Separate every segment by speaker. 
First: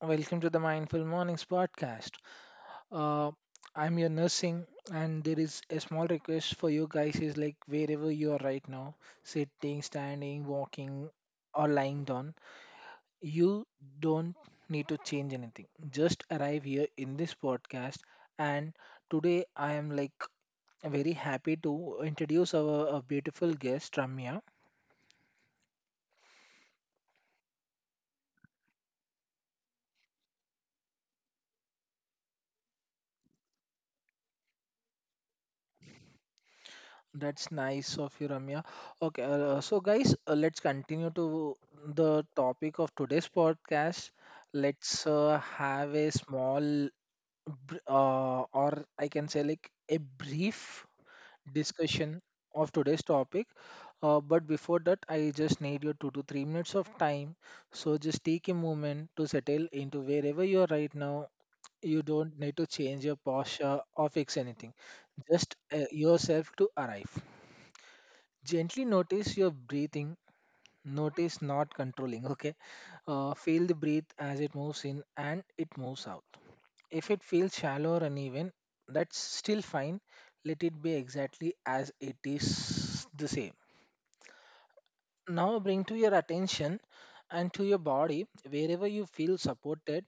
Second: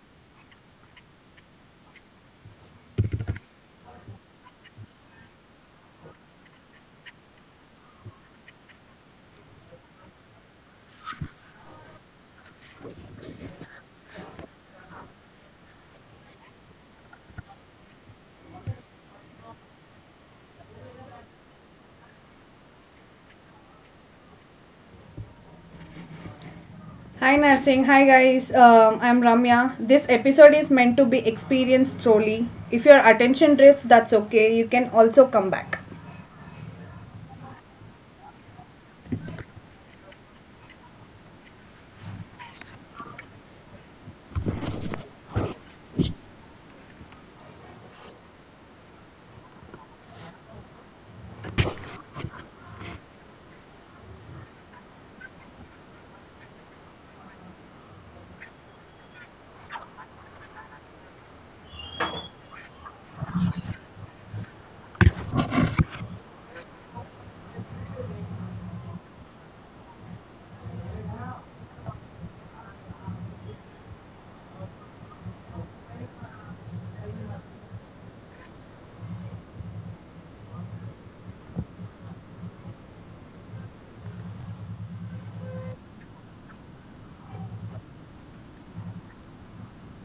Speaker 1: Welcome to the Mindful Mornings podcast. Uh, I'm your nursing, and there is a small request for you guys is like wherever you are right now, sitting, standing, walking, or lying down, you don't need to change anything. Just arrive here in this podcast. And today, I am like very happy to introduce our beautiful guest, Ramya.
Speaker 2: Hi nursing. Hi guys. I'm Ramya. This episode is meant to be experienced slowly. If your attention drifts, that's okay. You can also come back.
Speaker 1: That's nice of you, Ramya. Okay, so guys, let's continue to the topic of today's podcast. Let's have a small, or I can say like a brief discussion of today's topic. But before that, I just need your 2 to 3 minutes of time. So just take a moment to settle into wherever you are right now. You don't need to change your posture or fix anything. Just yourself to arrive. Gently notice your breathing, notice not controlling, okay? Feel the breath as it moves in and it moves out. If it feels shallow or uneven, that's still fine. Let it be exactly as it is the same. Now bring to your attention and to your body wherever you feel supported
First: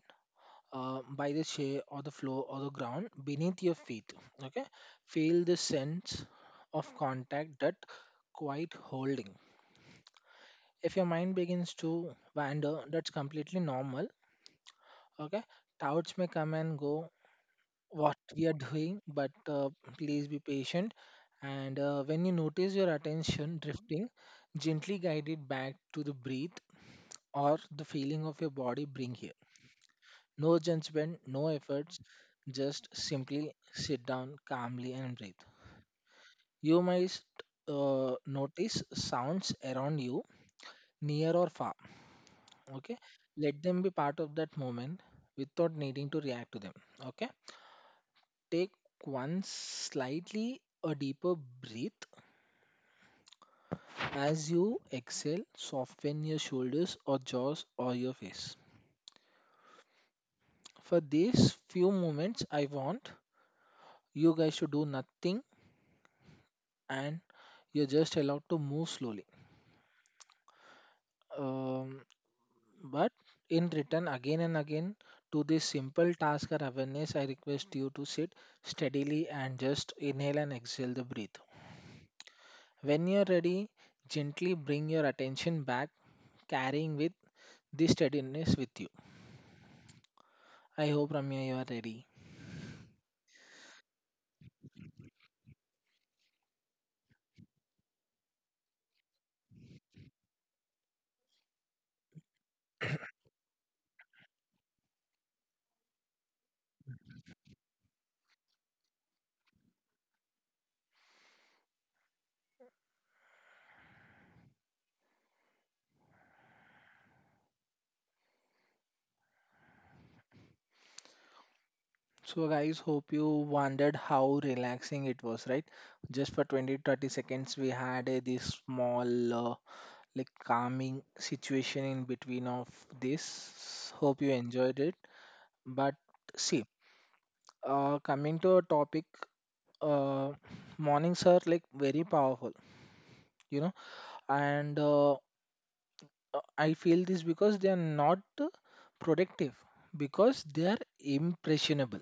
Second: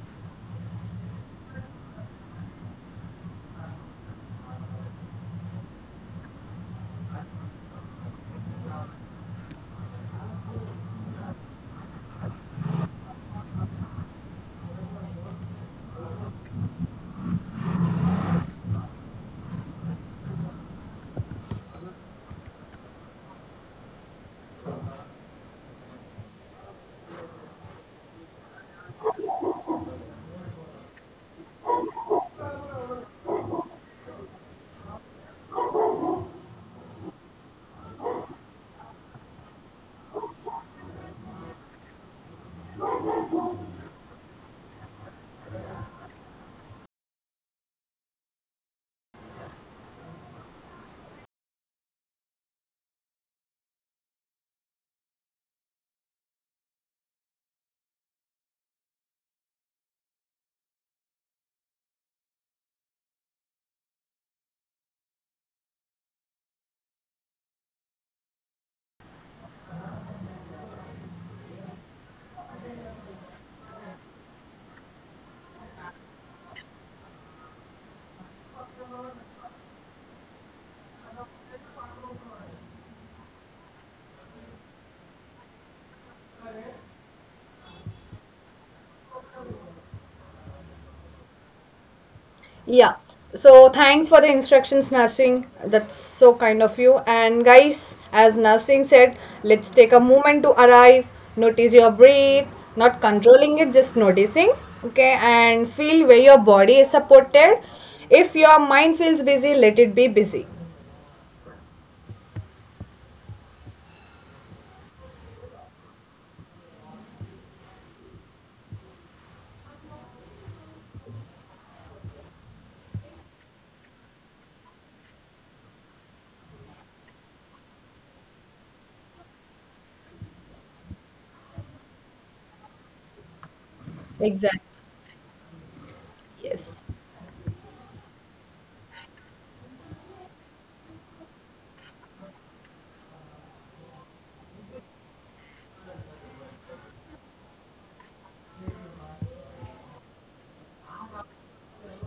Speaker 1: by the chair or the floor or the ground beneath your feet, okay? Feel the sense of contact that quite holding. If your mind begins to wander, that's completely normal. Okay, doubts may come and go. What we are doing, but please be patient. And when you notice your attention drifting, gently guide it back to the breath or the feeling of your body. Bring here no judgment, no efforts. Just simply sit down calmly and breathe. You might notice sounds around you, near or far, okay, let them be part of that moment without needing to react to them, okay. Take one slightly a deeper breath as you exhale, soften your shoulders or jaws or your face. For these few moments I want you guys to do nothing, and you're just allowed to move slowly. Um, but in return, again and again, to this simple task or awareness, I request you to sit steadily and just inhale and exhale the breath. When you're ready, gently bring your attention back, carrying with this steadiness with you. I hope Ramya you are ready.
Speaker 2: Yeah. So thanks for the instructions, nursing. That's so kind of you. And guys, as nursing said, let's take a moment to arrive. Notice your breath, not controlling it, just noticing. Okay, and feel where your body is supported. If your mind feels busy, let it be busy.
Speaker 1: So guys, hope you wondered how relaxing it was, right? Just for 20-30 seconds, we had a, this small like calming situation in between of this. Hope you
Speaker 2: Exactly.
Speaker 1: enjoyed it. But see,
Speaker 2: Yes.
Speaker 1: coming to a topic, uh, mornings are like very powerful, you know, and I feel this because they are not productive because they are impressionable.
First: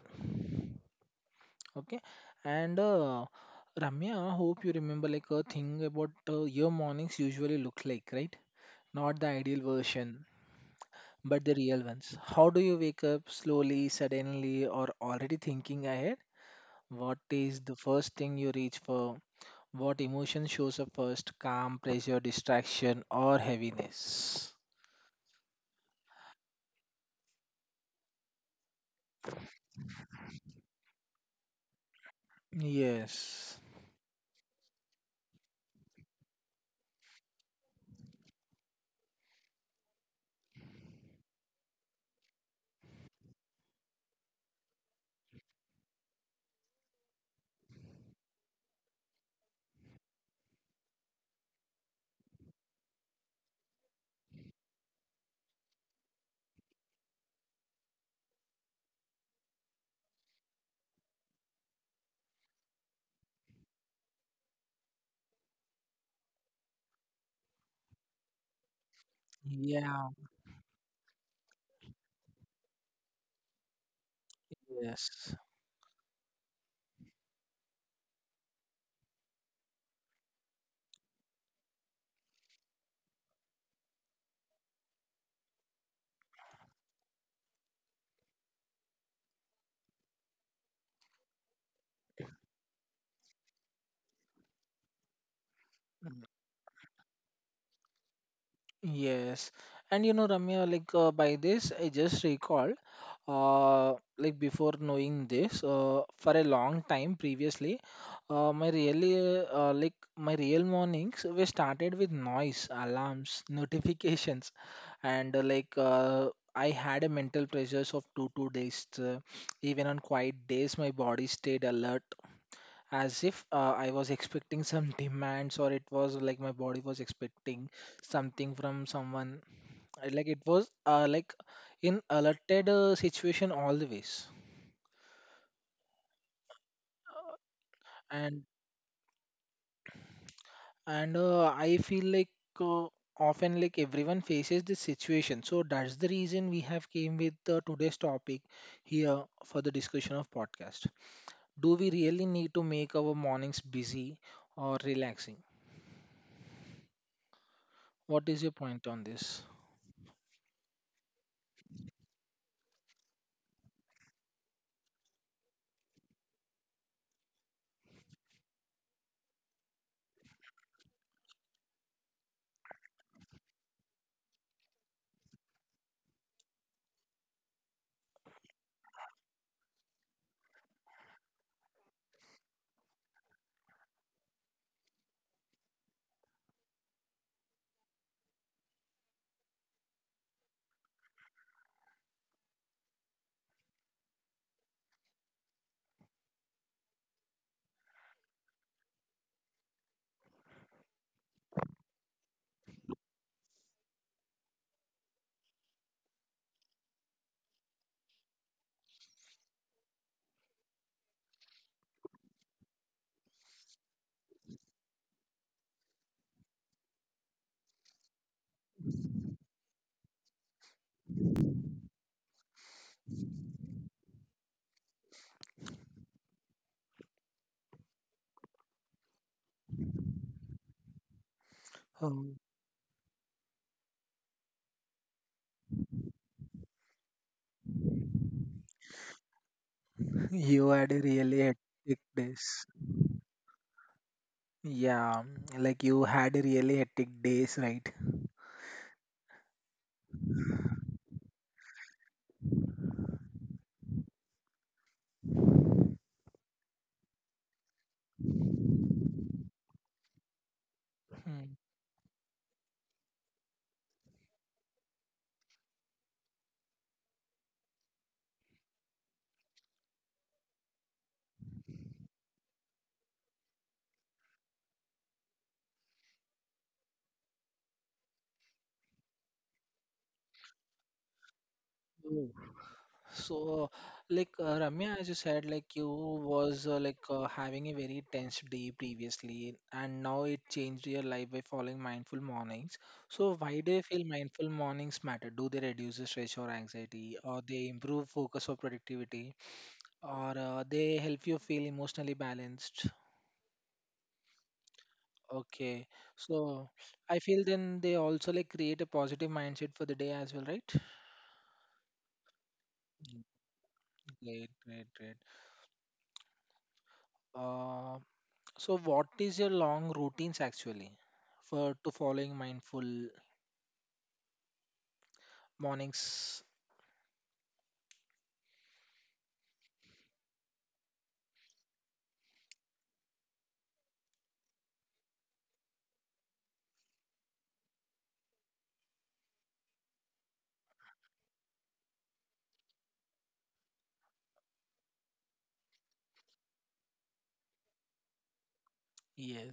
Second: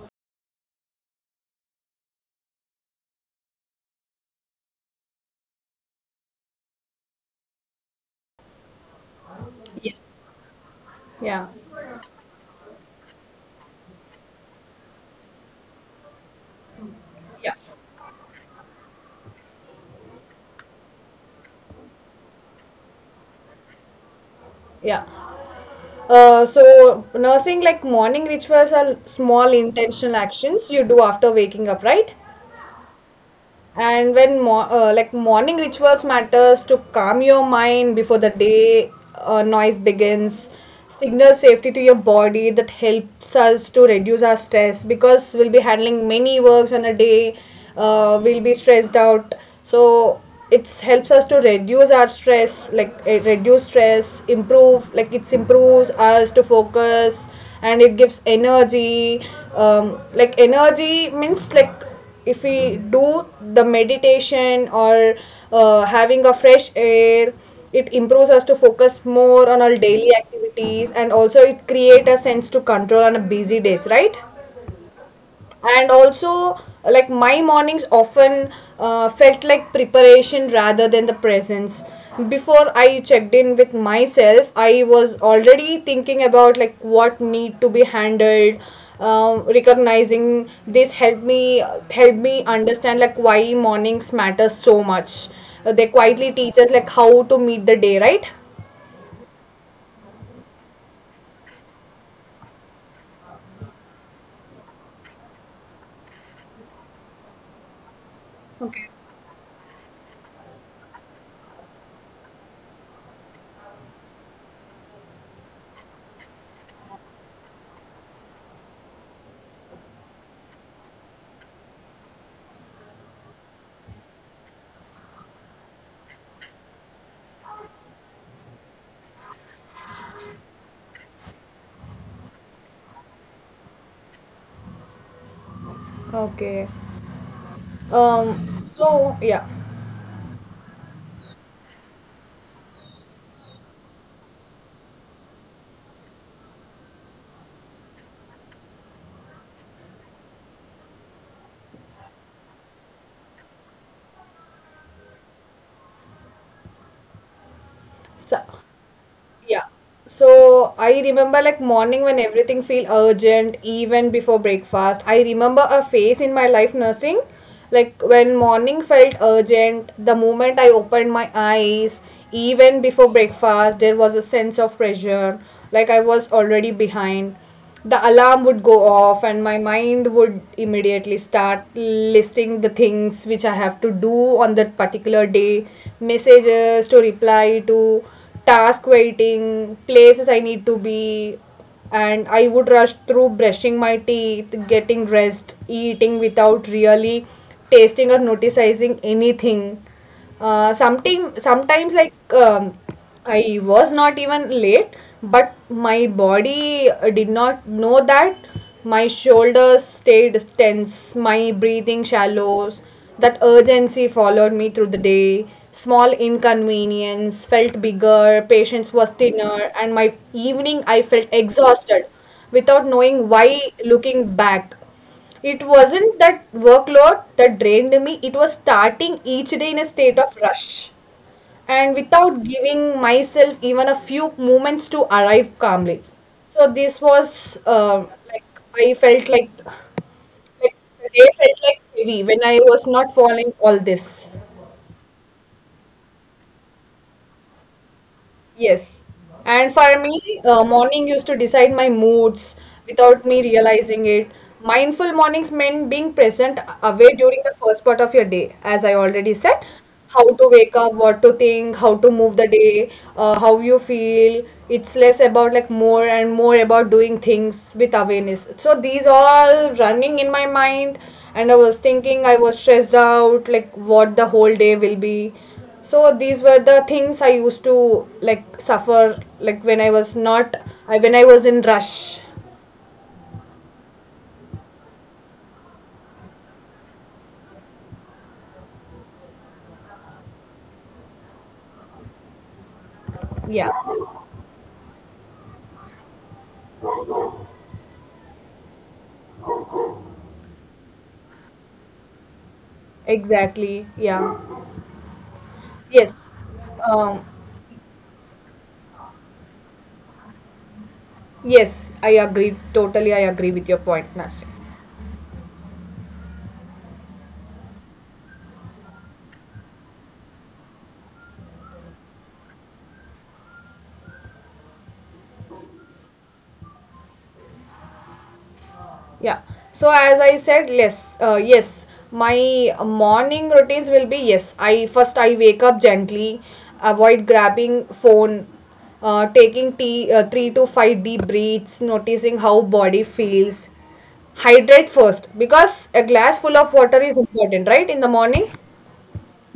Speaker 1: Okay, and Ramya, hope you remember like a thing about your mornings usually look like, right? Not the ideal
Speaker 2: Yes.
Speaker 1: version. But
Speaker 2: Yeah.
Speaker 1: the real ones. How do you wake up slowly, suddenly, or already thinking ahead? What
Speaker 2: Yeah.
Speaker 1: is the first thing you reach for? What emotion shows up first? Calm, pressure, distraction, or heaviness?
Speaker 2: Yeah. So nursing, like morning rituals are small intentional actions you do after waking up, right?
Speaker 1: Yes.
Speaker 2: And when like morning rituals matters to calm your mind before the day noise begins, signal safety to your body that helps us to reduce our stress, because we'll be handling many works on a day, we'll be stressed out. So it helps us to reduce our stress, like reduce stress, improve, like it improves us to focus, and it gives energy. Like energy means, like, if we do the meditation or having a fresh air, it improves us to focus more on our daily
Speaker 1: Yeah.
Speaker 2: activities, and also it create a sense to control on a busy days, right?
Speaker 1: Yes.
Speaker 2: And also, like, my mornings often felt like preparation rather than the presence. Before I checked in with myself, I was already thinking about like what need to be handled. Recognizing this helped me understand like why mornings matter so much. They quietly teach us like how to meet the day, right?
Speaker 1: Yes, and you know, Ramya, like by this, I just recalled, like before knowing this, for a long time previously, my really like my real mornings were started with noise, alarms, notifications, and I had a mental pressures of two days. Even on quiet days, my body stayed alert, as if I was expecting some demands, or it was like my body was expecting something from someone. Like it was like in alerted situation always.
Speaker 2: okay um
Speaker 1: and
Speaker 2: so yeah
Speaker 1: and I feel like uh, often like everyone faces this situation, so that's the reason we have came with today's topic here for the discussion of podcast. Do we really need to make our mornings busy or relaxing?
Speaker 2: so
Speaker 1: What is your point on this?
Speaker 2: Yeah. So I remember like morning when everything feel urgent, even before breakfast. I remember a phase in my life, nursing, like when morning felt urgent, the moment I opened my eyes, even before breakfast, there was a sense of pressure, like I was already behind. The alarm would go off, and my mind would immediately start listing the things which I have to do on that particular day: messages to reply to, task waiting, places I need to be. And I would rush through brushing my teeth, getting dressed, eating without really tasting or noticing anything. Something Sometimes, like, I was not even late, but my body did not know that. My shoulders stayed tense, my breathing shallows. That urgency followed me through the day. Small inconvenience felt bigger, patience was thinner, and my evening I felt exhausted without knowing why. Looking back, it wasn't that workload that drained me, it was starting each day in a state of rush and
Speaker 1: Um,
Speaker 2: without giving myself even a few moments to arrive calmly. So this was like, I felt
Speaker 1: you
Speaker 2: like
Speaker 1: had a
Speaker 2: the day
Speaker 1: really
Speaker 2: felt like
Speaker 1: hectic
Speaker 2: heavy when I
Speaker 1: days.
Speaker 2: was not following all this.
Speaker 1: Yeah. Like you had a really hectic days, right?
Speaker 2: Yes. And for me, morning used to decide my moods without me realizing it. Mindful mornings meant being present away during the first part of your day, as I already said. How to wake up, what to think, how to move the day, how you feel. It's less about like more and more about doing things with awareness. So these all running in my mind, and I was thinking I was stressed out, like what the whole day will be. So these were the things I used to, like, suffer, like when I was not, when I was in rush.
Speaker 1: Oh. So, like Ramya, as you said, like you was having a very tense day previously, and now it changed your life by following mindful mornings. So, why
Speaker 2: Yeah.
Speaker 1: do you feel mindful mornings matter? Do they reduce the stress or anxiety, or they improve focus or productivity, or they help you feel emotionally balanced?
Speaker 2: Exactly. Yeah.
Speaker 1: Okay,
Speaker 2: Yes.
Speaker 1: so I
Speaker 2: Um,
Speaker 1: feel then they also like create a positive mindset for the day as well, right?
Speaker 2: yes, I agree totally I
Speaker 1: Mm.
Speaker 2: agree with your point, Nancy.
Speaker 1: Great, great, great. Uh, So, what is your long routines actually for to following mindful mornings?
Speaker 2: Yeah. So as I said, yes, my morning routines will be, yes. I first I wake up gently, avoid grabbing phone, taking tea, 3 to 5 deep breaths, noticing how body feels. Hydrate first, because a glass full of water is important, right? In the morning,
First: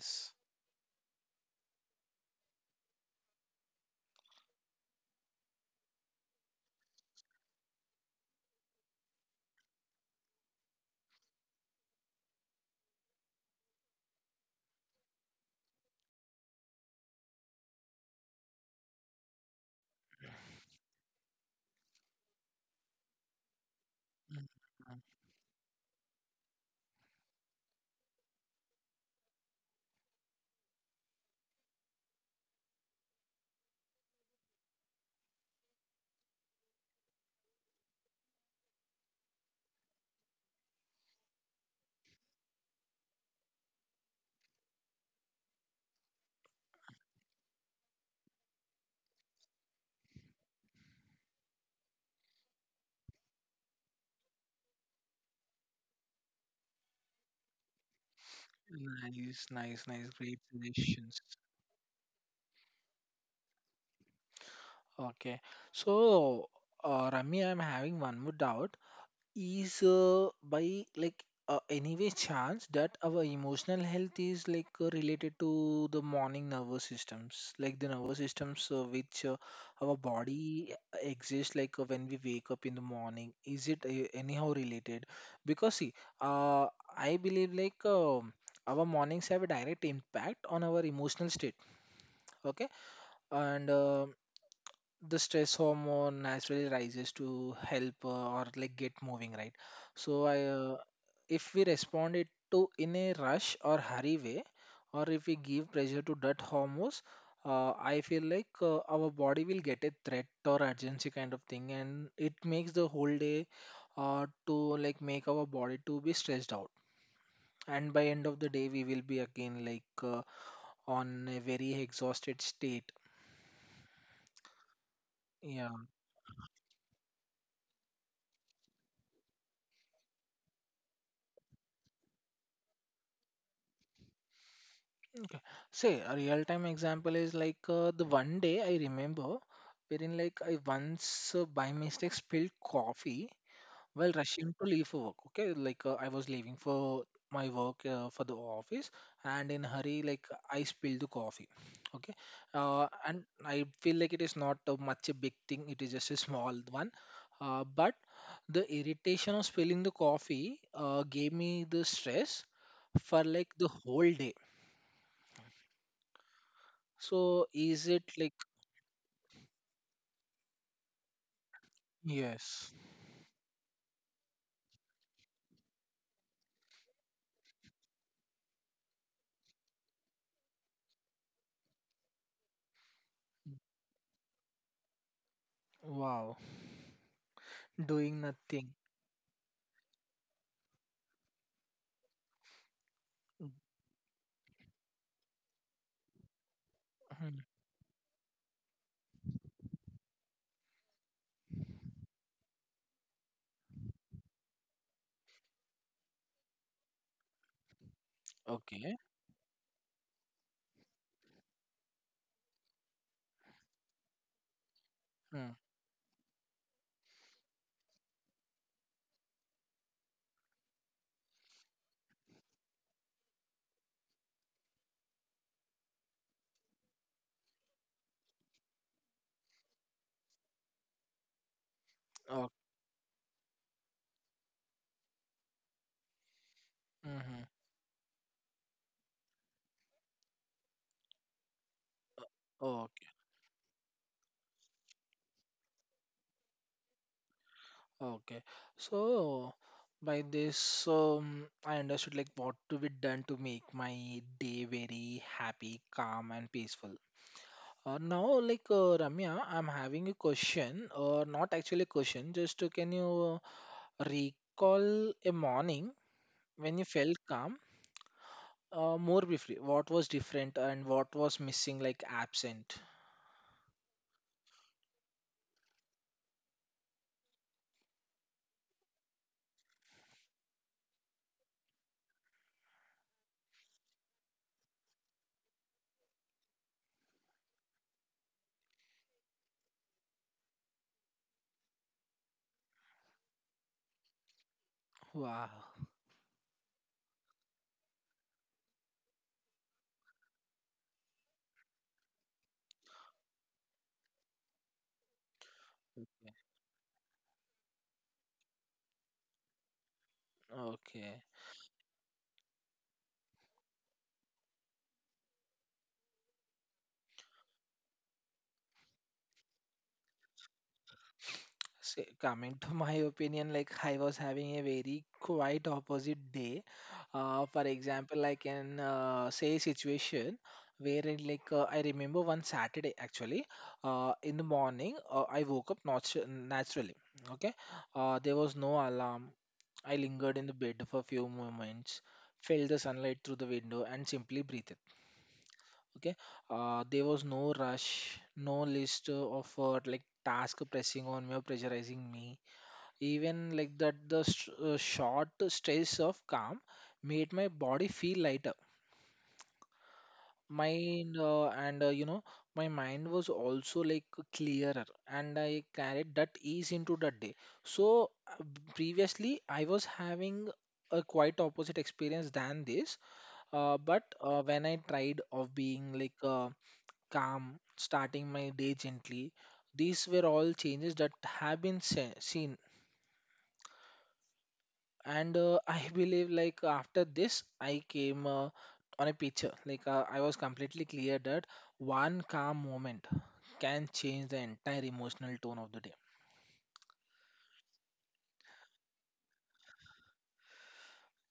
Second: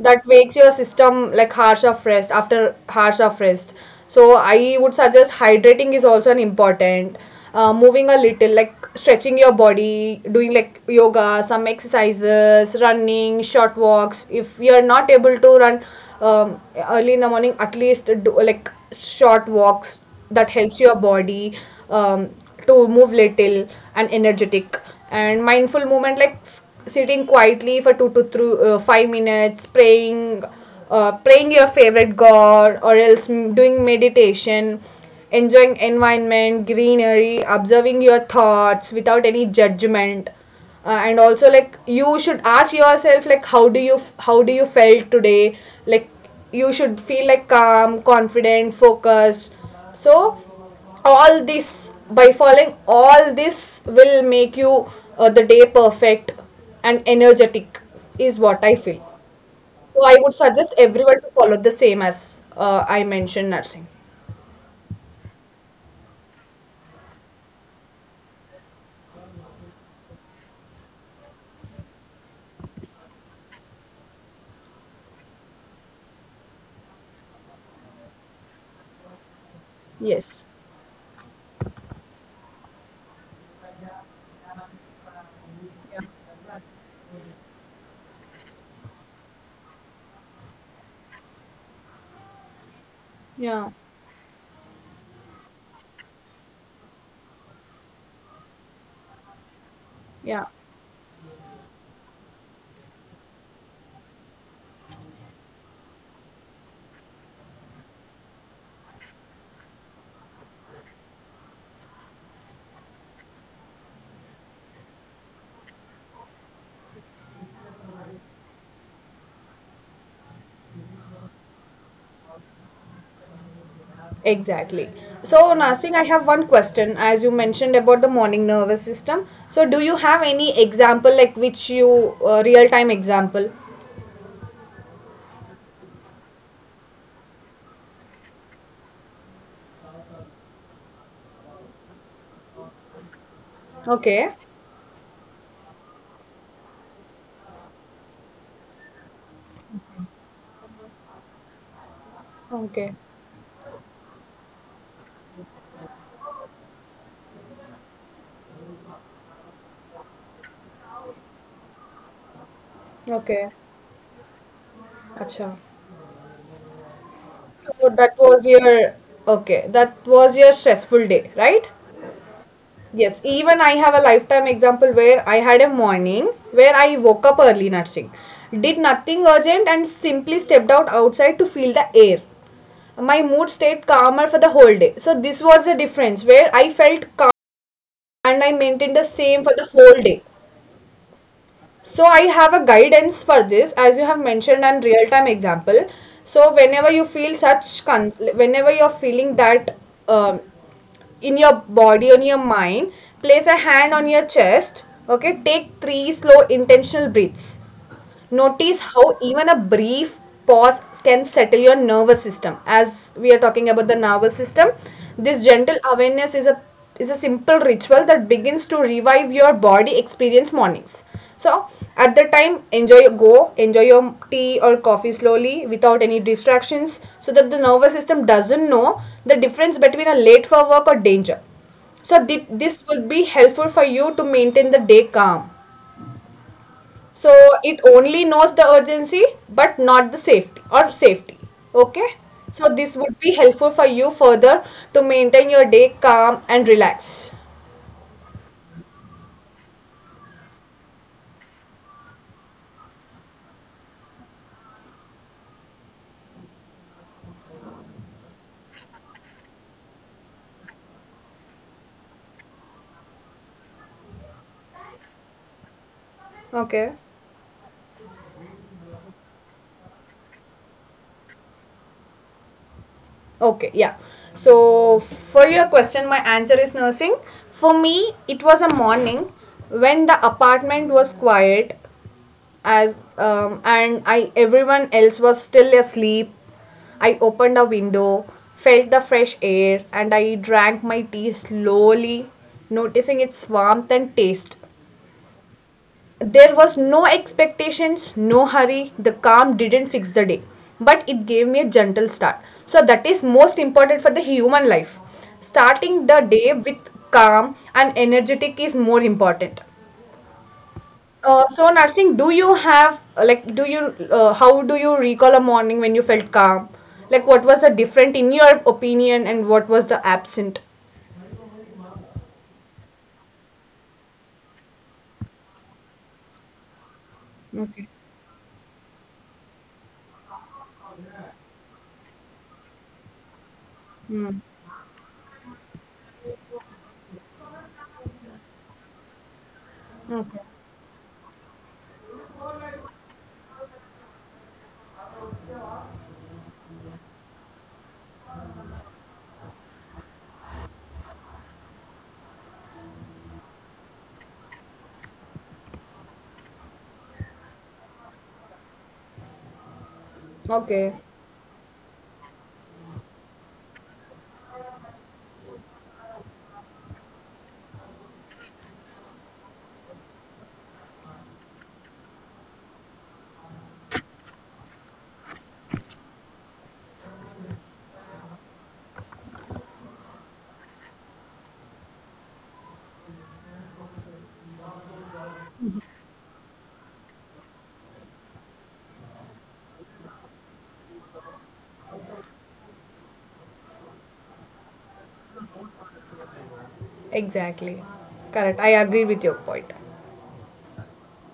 Speaker 2: that makes your system like hours of rest. So I would suggest hydrating is also an important. Uh, moving a little, like stretching your body, doing like yoga, some exercises, running, short walks. If you're not able to run um, early in the morning, at least do like short walks. That helps your body, um, to move little and
Speaker 1: Mhm.
Speaker 2: energetic. And mindful movement, like sitting quietly for two to three, 5 minutes, praying, praying your favorite god, or else doing meditation, enjoying environment, greenery, observing your thoughts without any judgment. And also, like, you should ask yourself, like, how do you felt today. Like, you should feel, like, calm, confident, focused. So all this, by following all this, will make you, the day perfect and energetic, is what I feel.
Speaker 1: Nice, nice,
Speaker 2: So
Speaker 1: nice.
Speaker 2: I would
Speaker 1: Great
Speaker 2: suggest everyone
Speaker 1: suggestions.
Speaker 2: to follow the same as I mentioned, nursing.
Speaker 1: Okay. So, Rami, I'm having one more doubt. Is by like anyway chance that our emotional health is like related to the morning nervous systems, like the nervous systems which our
Speaker 2: Yes.
Speaker 1: body exists like when we wake up in the morning, is it anyhow related? Because see, uh, I believe like our mornings have a direct impact on our emotional state, okay? and
Speaker 2: Yeah.
Speaker 1: uh, the stress hormone naturally rises to help or like get moving, right? so i
Speaker 2: Yeah.
Speaker 1: uh, if we respond it to in a rush or hurry way, or if we give pressure to that hormones, I feel like our body will get a threat or urgency kind of thing, and it makes the whole day to like make our body to be stressed out, and by end of the day we will be again like on a very exhausted state.
Speaker 2: Exactly. So
Speaker 1: Yeah.
Speaker 2: nursing, I have one question. As you mentioned about the morning nervous system, so do you have any example like which you, real time example?
Speaker 1: Okay. Say a real time example is like the one day I remember wherein like I once by mistake spilled coffee while
Speaker 2: Okay.
Speaker 1: rushing to leave for work. Okay, like I was leaving for my work for the office, and in hurry like I spilled the coffee. Okay,
Speaker 2: Okay.
Speaker 1: and I feel like it is not much a big thing. It is just a small one, but the irritation of spilling the coffee gave me the stress for
Speaker 2: Okay.
Speaker 1: like the whole day.
Speaker 2: Acha.
Speaker 1: So
Speaker 2: So
Speaker 1: is it
Speaker 2: that
Speaker 1: like.
Speaker 2: was your, okay, that was your stressful day, right?
Speaker 1: Yes.
Speaker 2: Yes, even I have a lifetime example where I had a morning where I woke up early, nursing, did nothing urgent, and simply stepped out outside to feel the air. My mood stayed calmer for the whole day. So this was the difference
Speaker 1: Wow.
Speaker 2: where I felt calm,
Speaker 1: Doing
Speaker 2: and I
Speaker 1: nothing.
Speaker 2: maintained the same for the whole day. So I have a guidance for this, as you have mentioned, and real-time example. So whenever you feel
Speaker 1: Mhm.
Speaker 2: such, whenever you're feeling that, um, in your body, on your mind, place a hand on your chest. Okay, take three slow intentional breaths. Notice
Speaker 1: Okay?
Speaker 2: how even a brief pause can settle your nervous system. As we are talking about the nervous system, this
Speaker 1: Hmm.
Speaker 2: gentle awareness is a simple ritual that begins to revive your body experience mornings. So at the time, enjoy your tea or coffee slowly without any distractions, so that the nervous system doesn't know the difference between a late for work or danger. So
Speaker 1: Okay.
Speaker 2: this will be helpful for you to maintain the day calm. So
Speaker 1: Mhm.
Speaker 2: it only knows the urgency, but not the safety or safety. Okay. So this
Speaker 1: Okay,
Speaker 2: would be helpful for you further to maintain your day calm and relaxed.
Speaker 1: okay. So by this, I understood like what to be done to make my day very happy, calm, and peaceful. Now, like Ramya, I'm having a question, or not actually a question. Just can you recall a morning when you
Speaker 2: Okay.
Speaker 1: felt calm? More briefly, what was different and what was missing, like absent?
Speaker 2: Okay, yeah. So, for your question, my answer is, nursing. For me, it was a morning when the apartment was quiet, as and I, everyone else was still asleep. I opened a window, felt the fresh air, and I drank my tea slowly, noticing its warmth and taste.
Speaker 1: Wow.
Speaker 2: There was no expectations, no hurry. The calm didn't fix the day, but it gave me a gentle start. So that is most important for the human life. Starting the
Speaker 1: Okay.
Speaker 2: day with calm and energetic is more important.
Speaker 1: Okay.
Speaker 2: So Narsing, do you have like do you how do you recall a morning when you felt calm? Like what was the different in your opinion, and what was the absent?
Speaker 1: So, coming to my opinion, like I was having a very quite opposite day. For
Speaker 2: Okay.
Speaker 1: example, I can say a situation where it, like I remember one Saturday actually in
Speaker 2: Hmm.
Speaker 1: the morning I woke up naturally. Okay, there was no alarm. I
Speaker 2: Okay.
Speaker 1: lingered in the bed for a few moments, felt the sunlight through the window, and simply breathed. Okay, there was no rush, no list of like task pressing on me or pressurizing me. Even like that, the short stress of calm made my body feel lighter,
Speaker 2: Okay.
Speaker 1: mind and you know, my mind was also like clearer, and I carried that ease into that day. So previously I was having a quite opposite experience than this. But when I tried of being like calm, starting my day gently, these were all changes that have been seen. And I believe like after this I came on a picture like I was completely clear that one calm moment can change the entire emotional tone of the day.
Speaker 2: Exactly. Correct. I agree with your point.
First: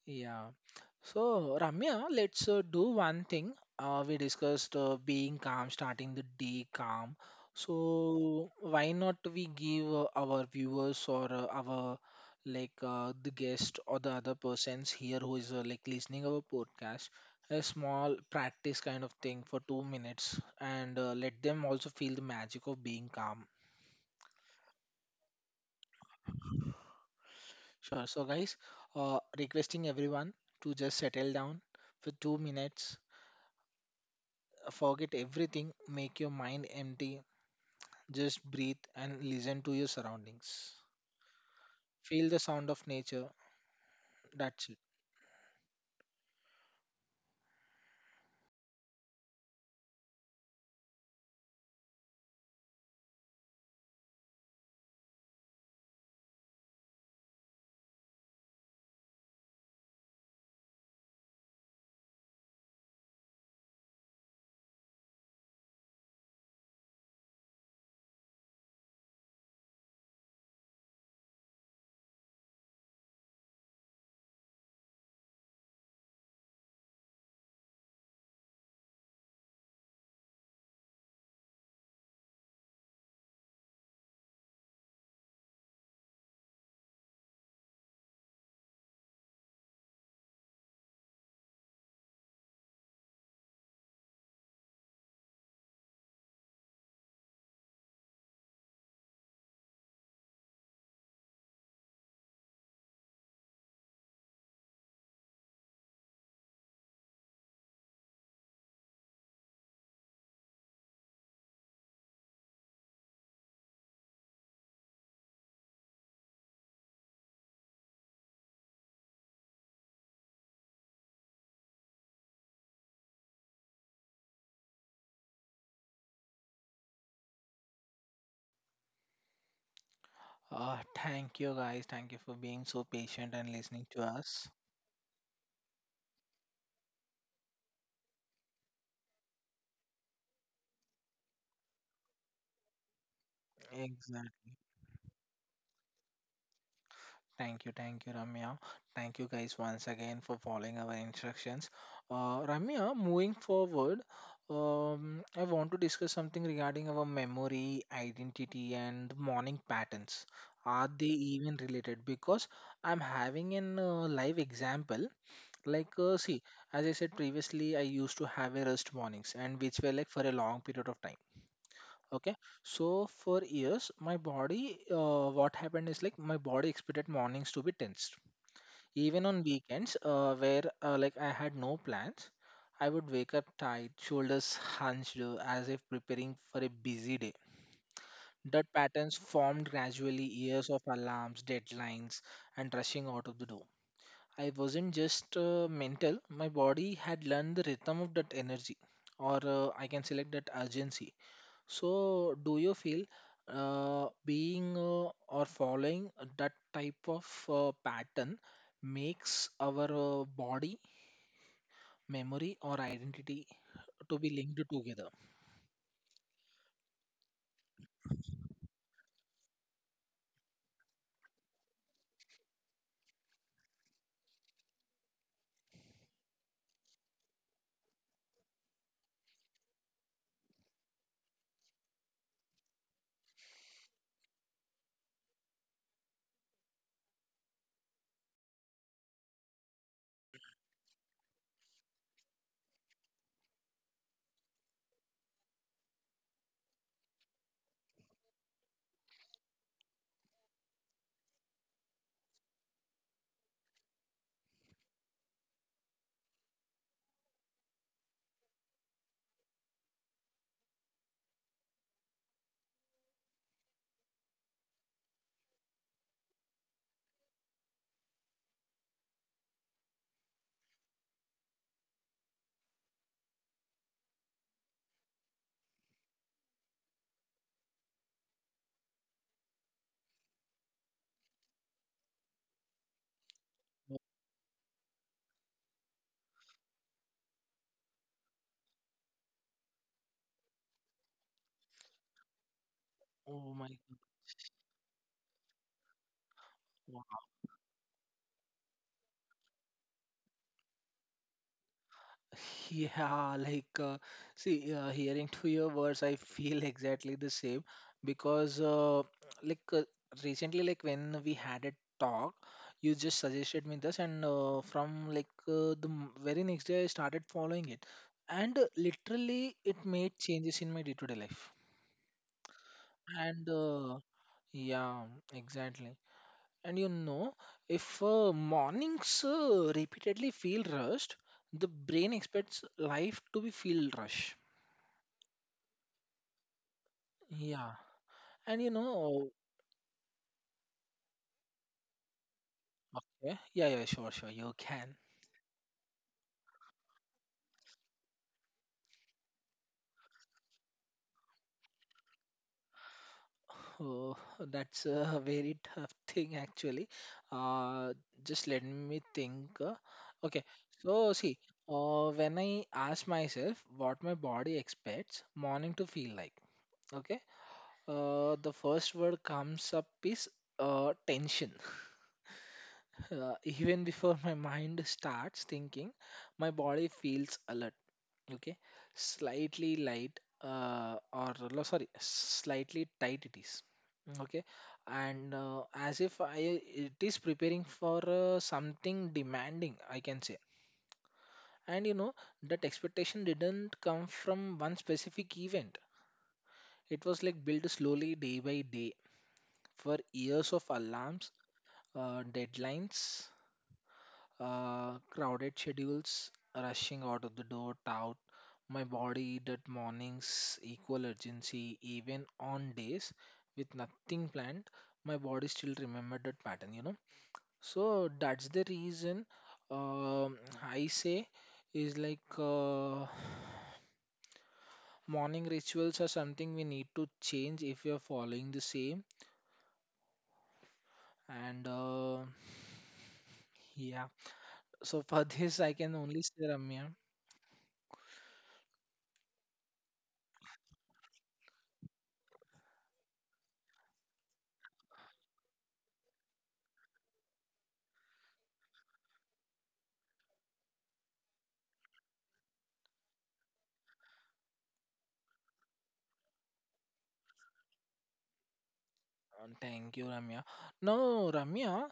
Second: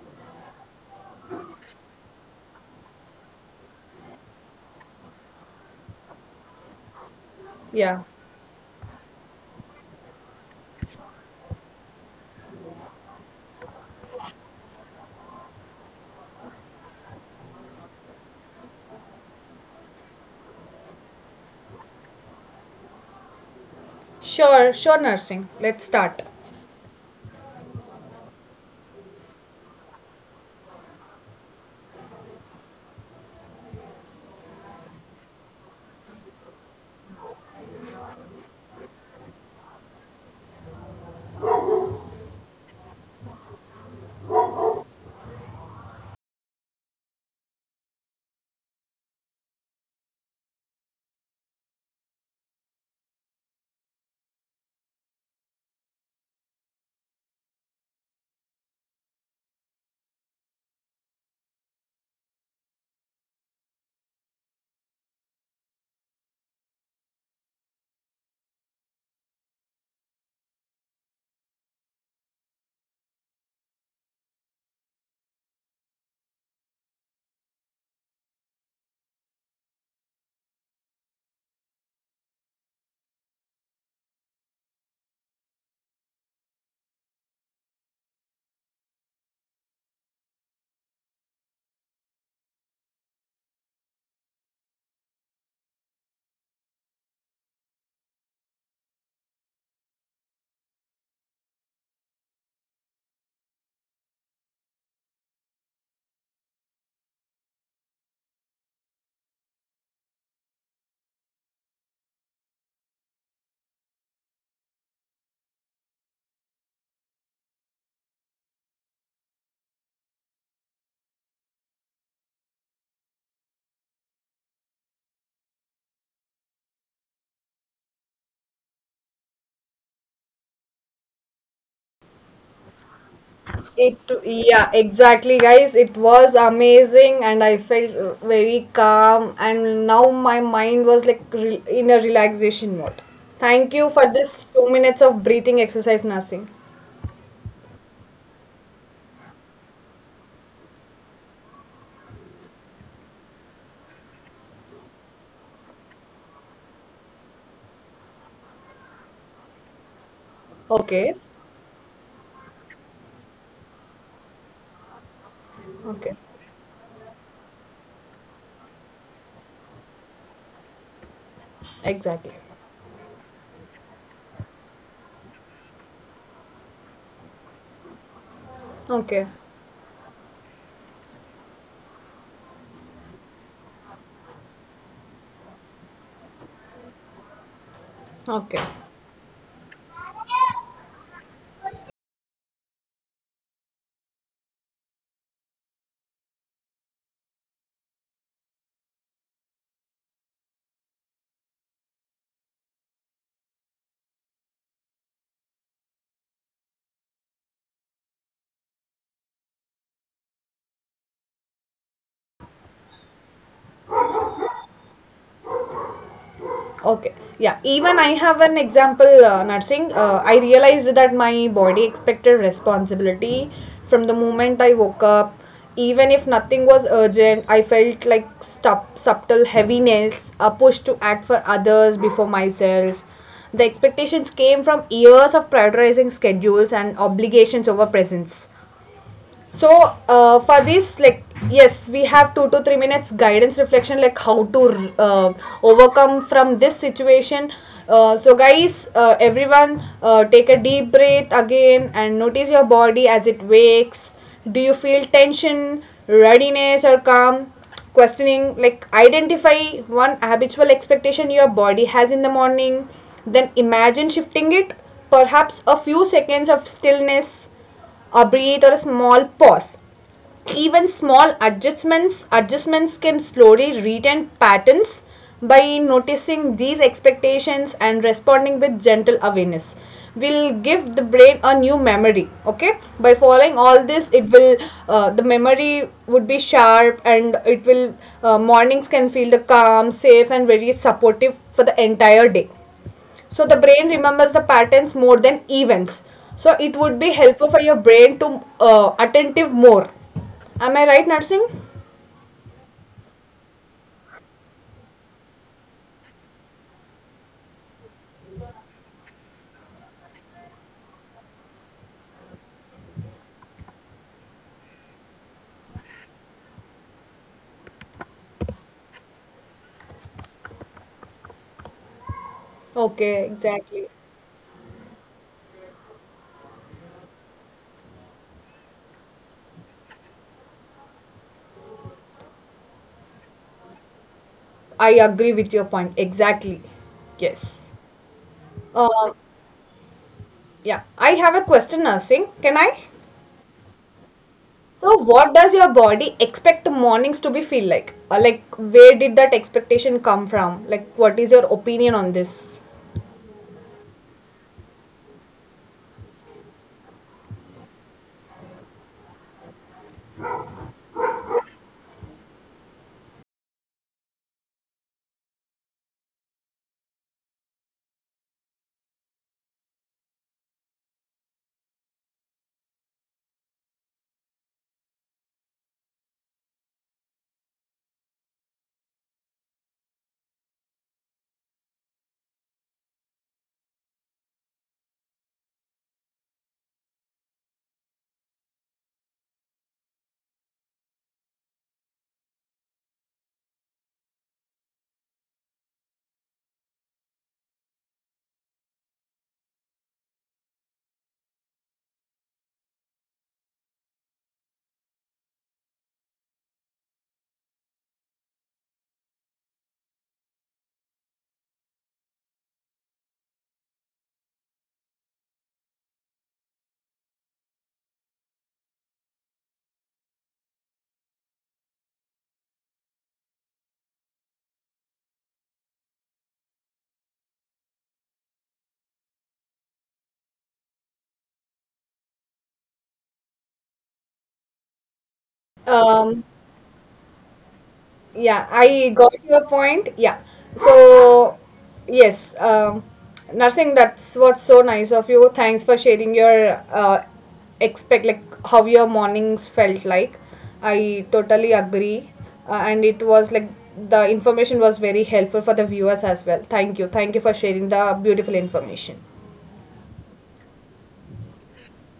Speaker 1: Yeah. So, Ramya, let's do one thing. We discussed being calm, starting the day calm.
Speaker 2: Yeah.
Speaker 1: So, why not we give our viewers or our like the guest or the other persons here who is like listening our podcast a small practice kind of thing for 2 minutes, and let them also feel the magic of being calm.
Speaker 2: Sure, sure, nursing. Let's start.
Speaker 1: Sure. So, guys, requesting everyone to just settle down for 2 minutes, forget everything, make your mind empty, just breathe and listen to your surroundings. Feel the sound of nature. That's it. Thank you guys. Thank you for being so patient and listening
Speaker 2: It,
Speaker 1: to us.
Speaker 2: yeah, exactly, guys. It was amazing, and I felt very calm. And now my mind was like in a relaxation mode. Thank you for
Speaker 1: Exactly.
Speaker 2: this 2 minutes of breathing exercise, nursing.
Speaker 1: Thank you, Ramya. Thank you guys once again for following our instructions. Ramya, moving forward, I want to discuss something regarding our memory, identity, and morning patterns. Are they
Speaker 2: Okay,
Speaker 1: even related? Because I'm having an live example. Like,
Speaker 2: okay,
Speaker 1: see, as I said previously, I used to have a rest mornings, and which were like for a long period of time. Okay,
Speaker 2: exactly.
Speaker 1: so for years, my body, what happened is like my body expected mornings to be tense even
Speaker 2: Okay,
Speaker 1: on weekends, where like I had no plans, I would wake up tight, shoulders hunched as if preparing for a busy day.
Speaker 2: okay.
Speaker 1: That patterns formed gradually, years of alarms, deadlines, and rushing out of the door. I wasn't just mental, my body had learned the rhythm of that energy, or I can select that urgency. So, do you feel being or following that type of pattern makes our body, memory, or identity to be linked together?
Speaker 2: Okay. Yeah. Even I have an example, nursing. I realized that my body expected responsibility from the moment I woke up. Even if nothing was urgent, I felt like subtle heaviness, a push to act for others before myself. The expectations came from years of prioritizing schedules and obligations over presence. So for this, like, yes, we have 2 to 3 minutes guidance reflection, like how to overcome from this situation. So guys, everyone, take a deep breath again and notice your body as it wakes. Do you feel tension, readiness, or calm? Questioning, like, identify one habitual expectation your body has in the morning, then imagine shifting it. Perhaps a few seconds of stillness operate, or a small pause. Even small adjustments can slowly retain patterns. By noticing these expectations and responding with gentle awareness will give the brain a new memory, okay? By following all
Speaker 1: Oh
Speaker 2: this, it will, the memory would be sharp, and it will, mornings can feel the calm, safe, and very supportive for the entire day. So the
Speaker 1: oh my
Speaker 2: brain remembers the patterns more than events. So it would be
Speaker 1: God.
Speaker 2: helpful for your brain to attentive more. Am I right, Nursing?
Speaker 1: Yeah, like, see, hearing to your words, I feel exactly the same because, like, recently, like, when we had a talk, you just suggested me this, and from very next day, I started following it, and literally, it made changes in my day-to-day life.
Speaker 2: Okay,
Speaker 1: And
Speaker 2: exactly.
Speaker 1: yeah, exactly. And you know, if mornings repeatedly feel rushed, the brain expects life to be feel rush.
Speaker 2: I agree with your point. Exactly. Yes.
Speaker 1: Yeah. And you
Speaker 2: Uh,
Speaker 1: know,
Speaker 2: yeah. I have a question, Nursing. Can I?
Speaker 1: okay. Yeah, yeah, sure, sure. You
Speaker 2: So
Speaker 1: can.
Speaker 2: what does your body expect the mornings to be feel like? Or, like, where did that expectation come from? Like, what is your opinion on this?
Speaker 1: Oh, that's a very tough thing, actually. Uh, just let me think. Okay. So, see, when I ask myself what my body expects morning to feel like, okay, the first word comes up is tension even before my mind starts thinking, my body feels alert. Okay, slightly light, or no, sorry, slightly tight it is. Mm, okay, and as if I it is preparing for something demanding, I can say. And you know that expectation didn't come from one specific event. It was like built slowly, day by day, for years of alarms, deadlines, crowded schedules, rushing out of the door, tout my body that morning's equal urgency, even on days with nothing planned, my body still remembered that pattern, you know. So that's the reason um I say is like morning rituals are something we need to change if we are following the same and yeah. So for this, I can
Speaker 2: Um,
Speaker 1: only say Ramya.
Speaker 2: Yeah, I got your point. Yeah. So, yes, nursing, that's what's so nice of you. Thanks for sharing your like how your mornings felt like. I totally agree. And it was like the information was very helpful for the viewers as well. Thank you. Thank you for sharing the beautiful information.
Speaker 1: And thank you, Ramya. Now, Ramya,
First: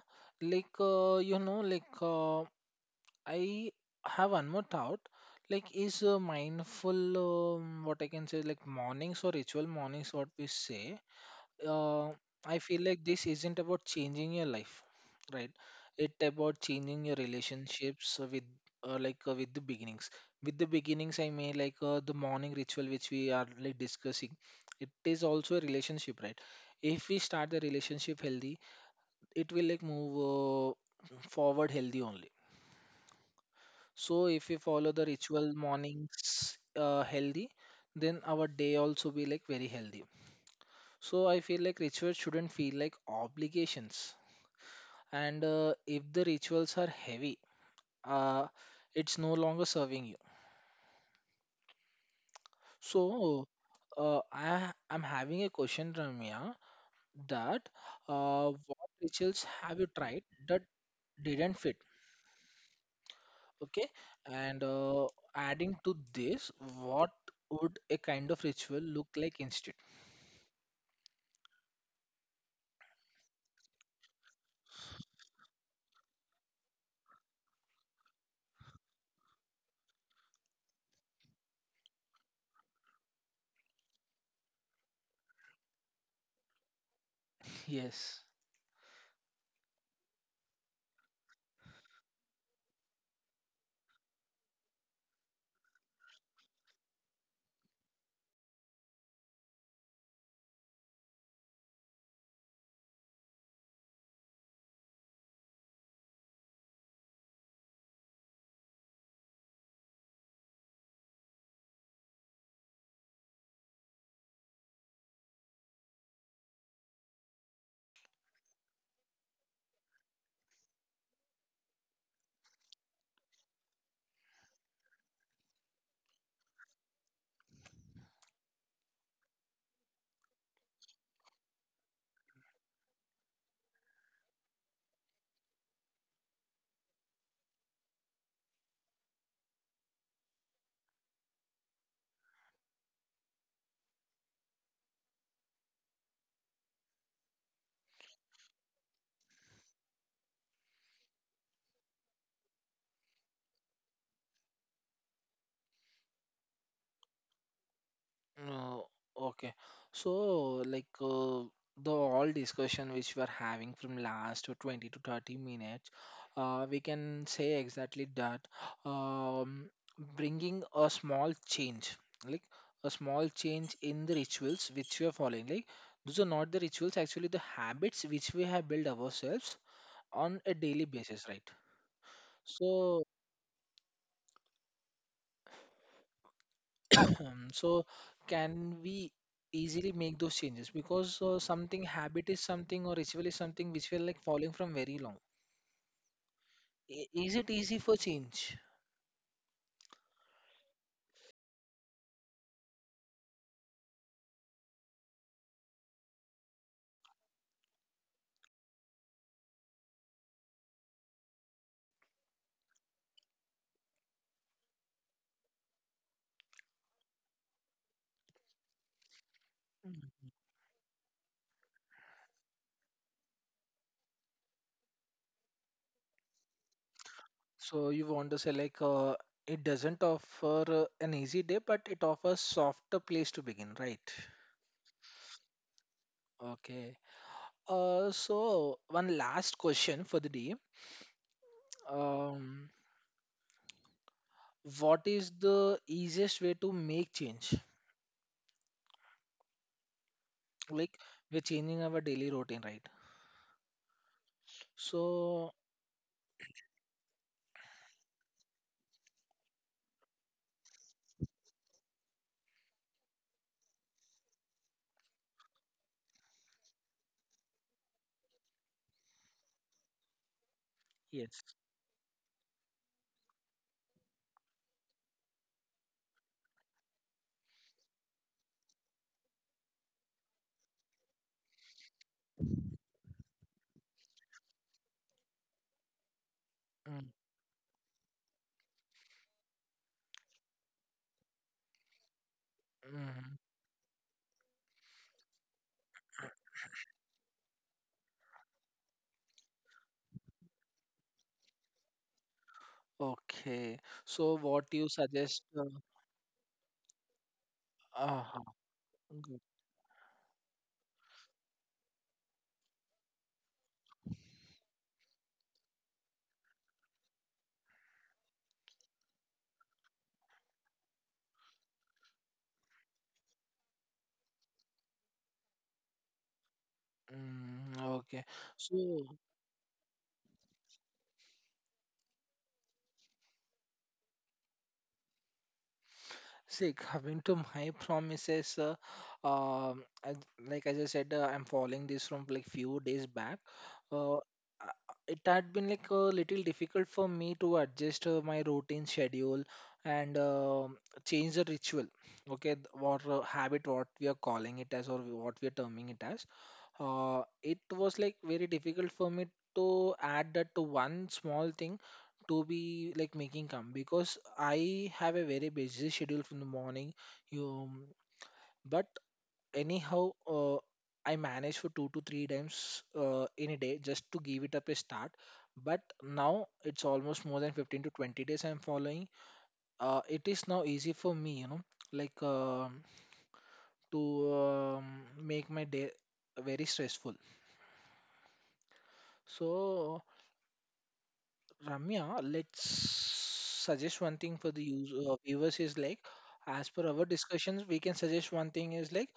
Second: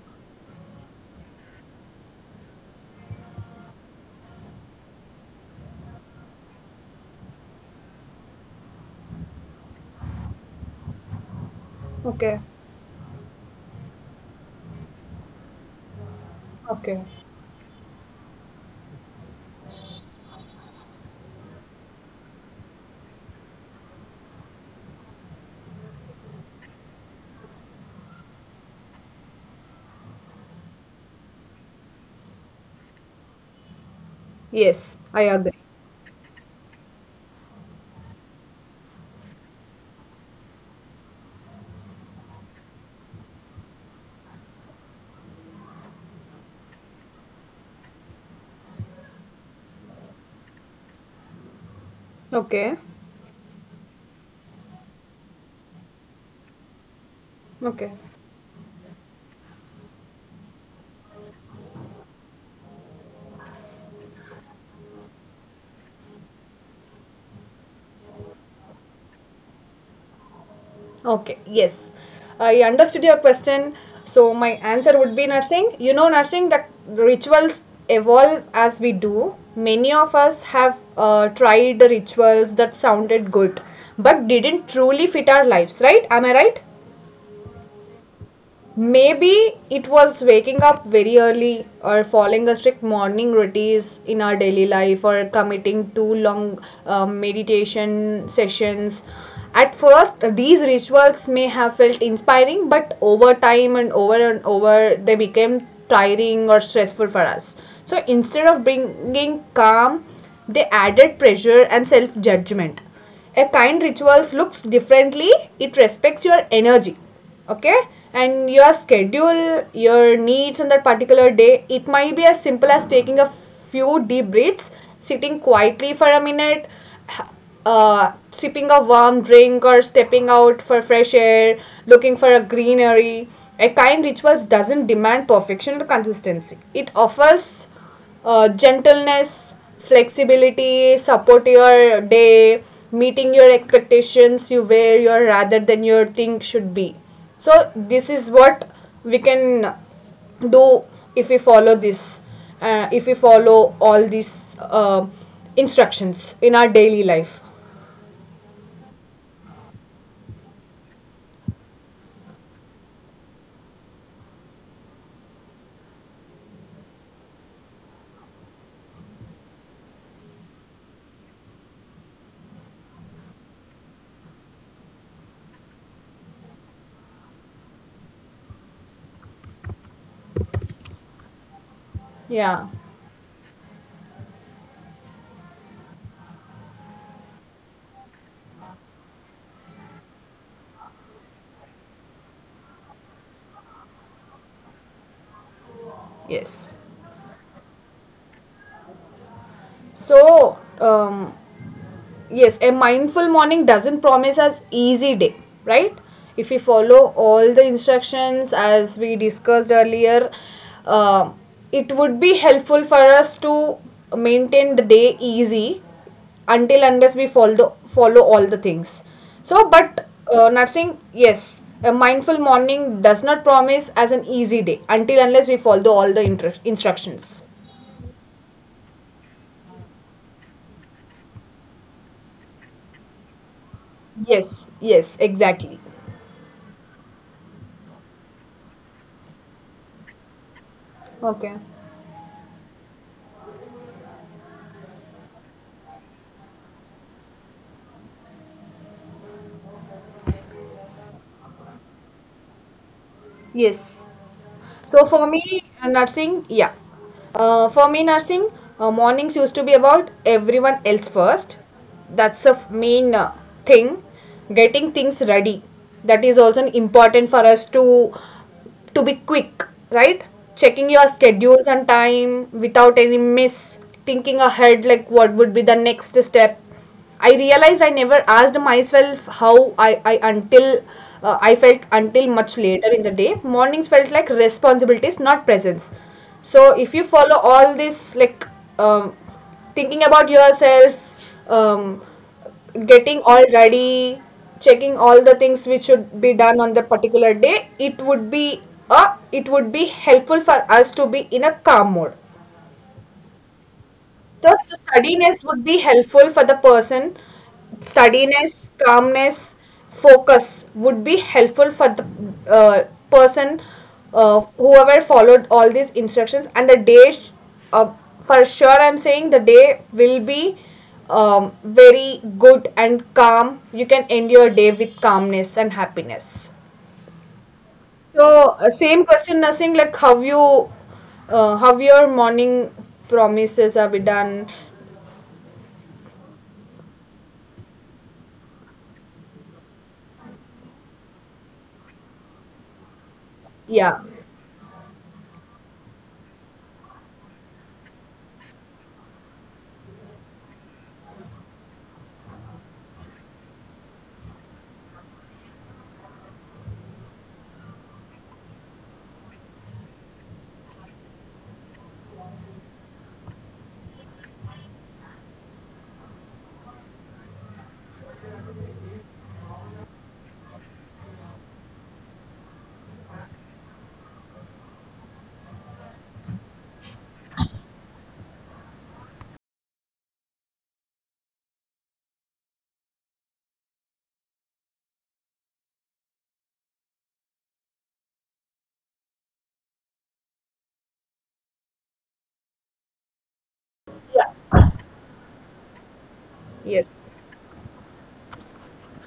Speaker 1: you know, I have one more thought. Like, is mindful what I can say, like mornings or ritual mornings, what we say uh,
Speaker 2: Okay.
Speaker 1: I feel like this isn't about changing your life, right? It about changing
Speaker 2: Okay.
Speaker 1: your relationships with with the beginnings. With the beginnings, I mean the morning ritual which we are like discussing. It is also a relationship, right? If we start the relationship healthy, it will like move forward healthy only. So if we follow the
Speaker 2: Yes, I
Speaker 1: ritual
Speaker 2: agree.
Speaker 1: mornings healthy, then our day also be like very healthy. So I feel like rituals shouldn't feel like obligations. And if the rituals are heavy uh, it's no longer serving you.
Speaker 2: Okay.
Speaker 1: So I'm having a question, Ramya, that
Speaker 2: Okay.
Speaker 1: what rituals have you tried that didn't fit, okay, and adding to this, what would a kind of ritual look like instead?
Speaker 2: Okay, yes. I understood your question. So my answer would be nursing. Nursing that rituals evolve as we do. Many of us have tried the rituals that sounded good but didn't truly fit our lives, right? Am I right?
Speaker 1: Yes.
Speaker 2: Maybe it was waking up very early or following a strict morning routines in our daily life or committing to long meditation sessions. At first, these rituals may have felt inspiring, but over time and over, they became tiring or stressful for us. So instead of bringing calm, they added pressure and self judgment. A kind rituals looks differently. It respects your energy, okay, and your schedule, your needs on that particular day. It might be as simple as taking a few deep breaths, sitting quietly for a minute, h- sipping a warm drink or stepping out for fresh air, looking for a greenery. A kind rituals doesn't demand perfection or consistency. It offers gentleness, flexibility, support your day, meeting your expectations, you where your rather than your thing should be. So this is what we can do if we follow this, if we follow all these instructions in our daily life.
Speaker 1: Oh, okay. So, like uh, the all discussion which we are having from last to 20 to 30 minutes, we can say exactly that um, bringing a small change, like a small change in the rituals which we are following. Like those are not the rituals, actually the habits which we have built ourselves on a daily basis, right? So
Speaker 2: Yeah.
Speaker 1: So can we easily make those changes? Because something habit is something or ritual is something which we are like following from very long.
Speaker 2: Yes.
Speaker 1: Is it easy for change?
Speaker 2: So, yes, a mindful morning doesn't promise us easy day, right? If we follow all the instructions as we discussed earlier, uh, it would be helpful for us to maintain the day easy until unless we follow all the things. So, but
Speaker 1: Mm.
Speaker 2: nursing, yes, a mindful morning does not promise as an easy day until unless we follow all the instructions.
Speaker 1: So you want to say like it doesn't offer an easy day, but it offers softer place to begin, right?
Speaker 2: Yes, yes, exactly.
Speaker 1: Okay. So one last question for the day.
Speaker 2: Okay.
Speaker 1: Um, what is the easiest way to make change? Like we're changing our daily routine, right?
Speaker 2: Yes. So for
Speaker 1: So
Speaker 2: me, nursing, yeah. For me, nursing, mornings used to be about everyone else first. That's the main thing. Getting things ready. That is also an important for us to be quick, right? Checking your
Speaker 1: yes.
Speaker 2: schedules and time without any miss. Thinking ahead, like what would be the next step. I realized I never asked myself how I until I felt until much later in the day. Mornings felt like responsibilities, not presence. So if
Speaker 1: Mm,
Speaker 2: you follow all this, like um, thinking about yourself, um, getting
Speaker 1: mhm.
Speaker 2: all ready, checking all the things which should be done on the particular day, it would be a it would be helpful for us to be in a calm mode.
Speaker 1: Okay. So what
Speaker 2: Thus, the
Speaker 1: you suggest?
Speaker 2: steadiness would be helpful for the person.
Speaker 1: Uh-huh.
Speaker 2: Steadiness,
Speaker 1: Good.
Speaker 2: calmness, focus would be helpful for the uh, person whoever followed all these instructions. And the day, uh, for sure, I'm saying the day will be very good and calm. You can end your day with calmness and happiness.
Speaker 1: Mm, okay.
Speaker 2: So, same
Speaker 1: So
Speaker 2: question, nothing like how you, how your morning promises are be done.
Speaker 1: see, coming to my promises, um, I, like as I said, I'm following this from like few days back.
Speaker 2: Yeah.
Speaker 1: Uh, uh, it had been like a little difficult for me to adjust my routine schedule and change the ritual. Okay, what habit, what we are calling it as, or what we are terming it as it was like very difficult for me to add that to one small thing to be like making come because I have a very busy schedule from the morning. You, but anyhow, I manage for two to three times in a day just to give it up a start. But now it's almost more than 15 to 20 days I'm following. It is now easy for me, you know, like um to um, make my day very stressful. So Ramya, let's suggest one thing
Speaker 2: Yeah.
Speaker 1: for the users, viewers is like, as per our
Speaker 2: Yes.
Speaker 1: discussions, we can suggest one thing is like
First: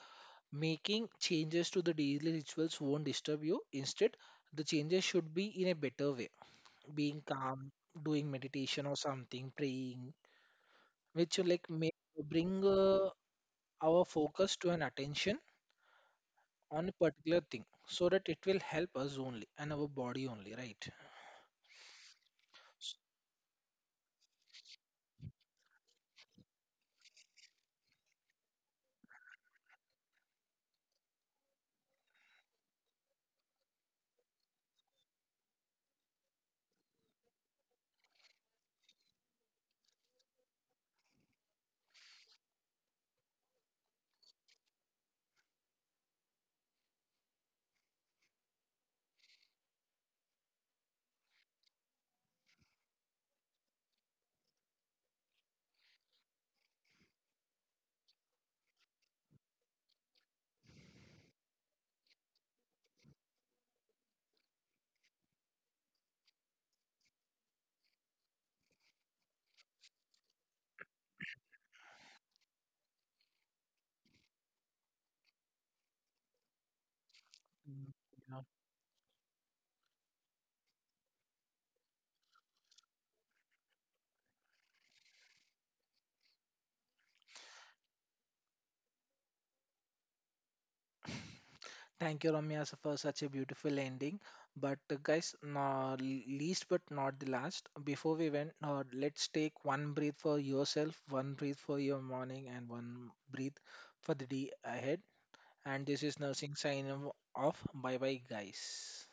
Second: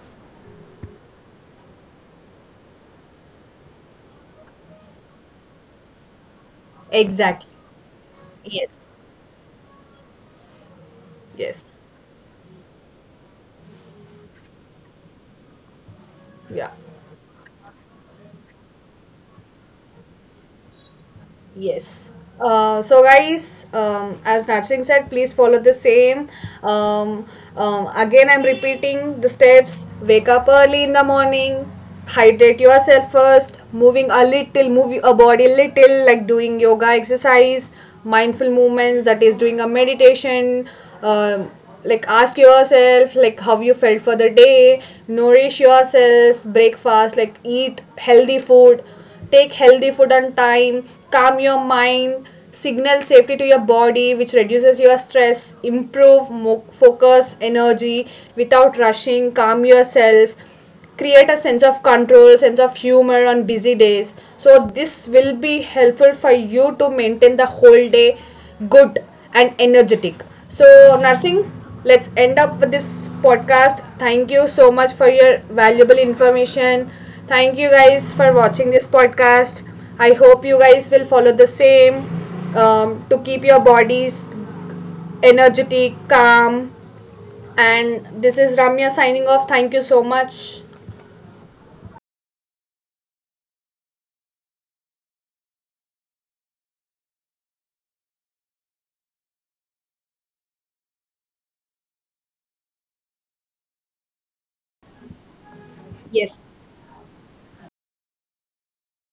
Speaker 1: making changes to the daily rituals won't disturb you. Instead, the changes should be in a better way, being
Speaker 2: Exactly.
Speaker 1: calm, doing
Speaker 2: Yes.
Speaker 1: meditation or something, praying, which will
Speaker 2: Yes.
Speaker 1: like may bring our focus to an attention
Speaker 2: Yeah.
Speaker 1: on a particular thing, so that it will help us only and our body only, right?
Speaker 2: Yes. Uh,
Speaker 1: S-
Speaker 2: so guys, as Narsing said, please follow the same. Um, again, I'm repeating the steps. Wake up early in the morning. Hydrate yourself first. Moving a little, move your body little, like doing yoga exercise, mindful movements. That is doing a meditation. Um, like ask yourself like how you felt for the day. Nourish yourself. Breakfast like eat healthy food, take healthy food on time, calm your mind, signal safety to your body which reduces your stress, improve focus energy without rushing, calm yourself, create a sense of control, sense of humor on busy days. So this will be helpful for you to maintain the whole day good and energetic. So nursing, let's end up with this podcast. Thank you so much for your valuable information. Thank you
Speaker 1: Mm,
Speaker 2: guys for
Speaker 1: yeah.
Speaker 2: watching this podcast. I hope you guys will follow the same, to keep your bodies energetic, calm. And this is Ramya signing off. Thank you so much.
Speaker 1: Thank you, Ramya, for such a beautiful ending. But guys, no, least but not the last, before we went, let's take one breath for yourself, one breath for your morning, and one breath for the day ahead. And this is
Speaker 2: Yes.
Speaker 1: Nursing Sign off. Bye bye, guys.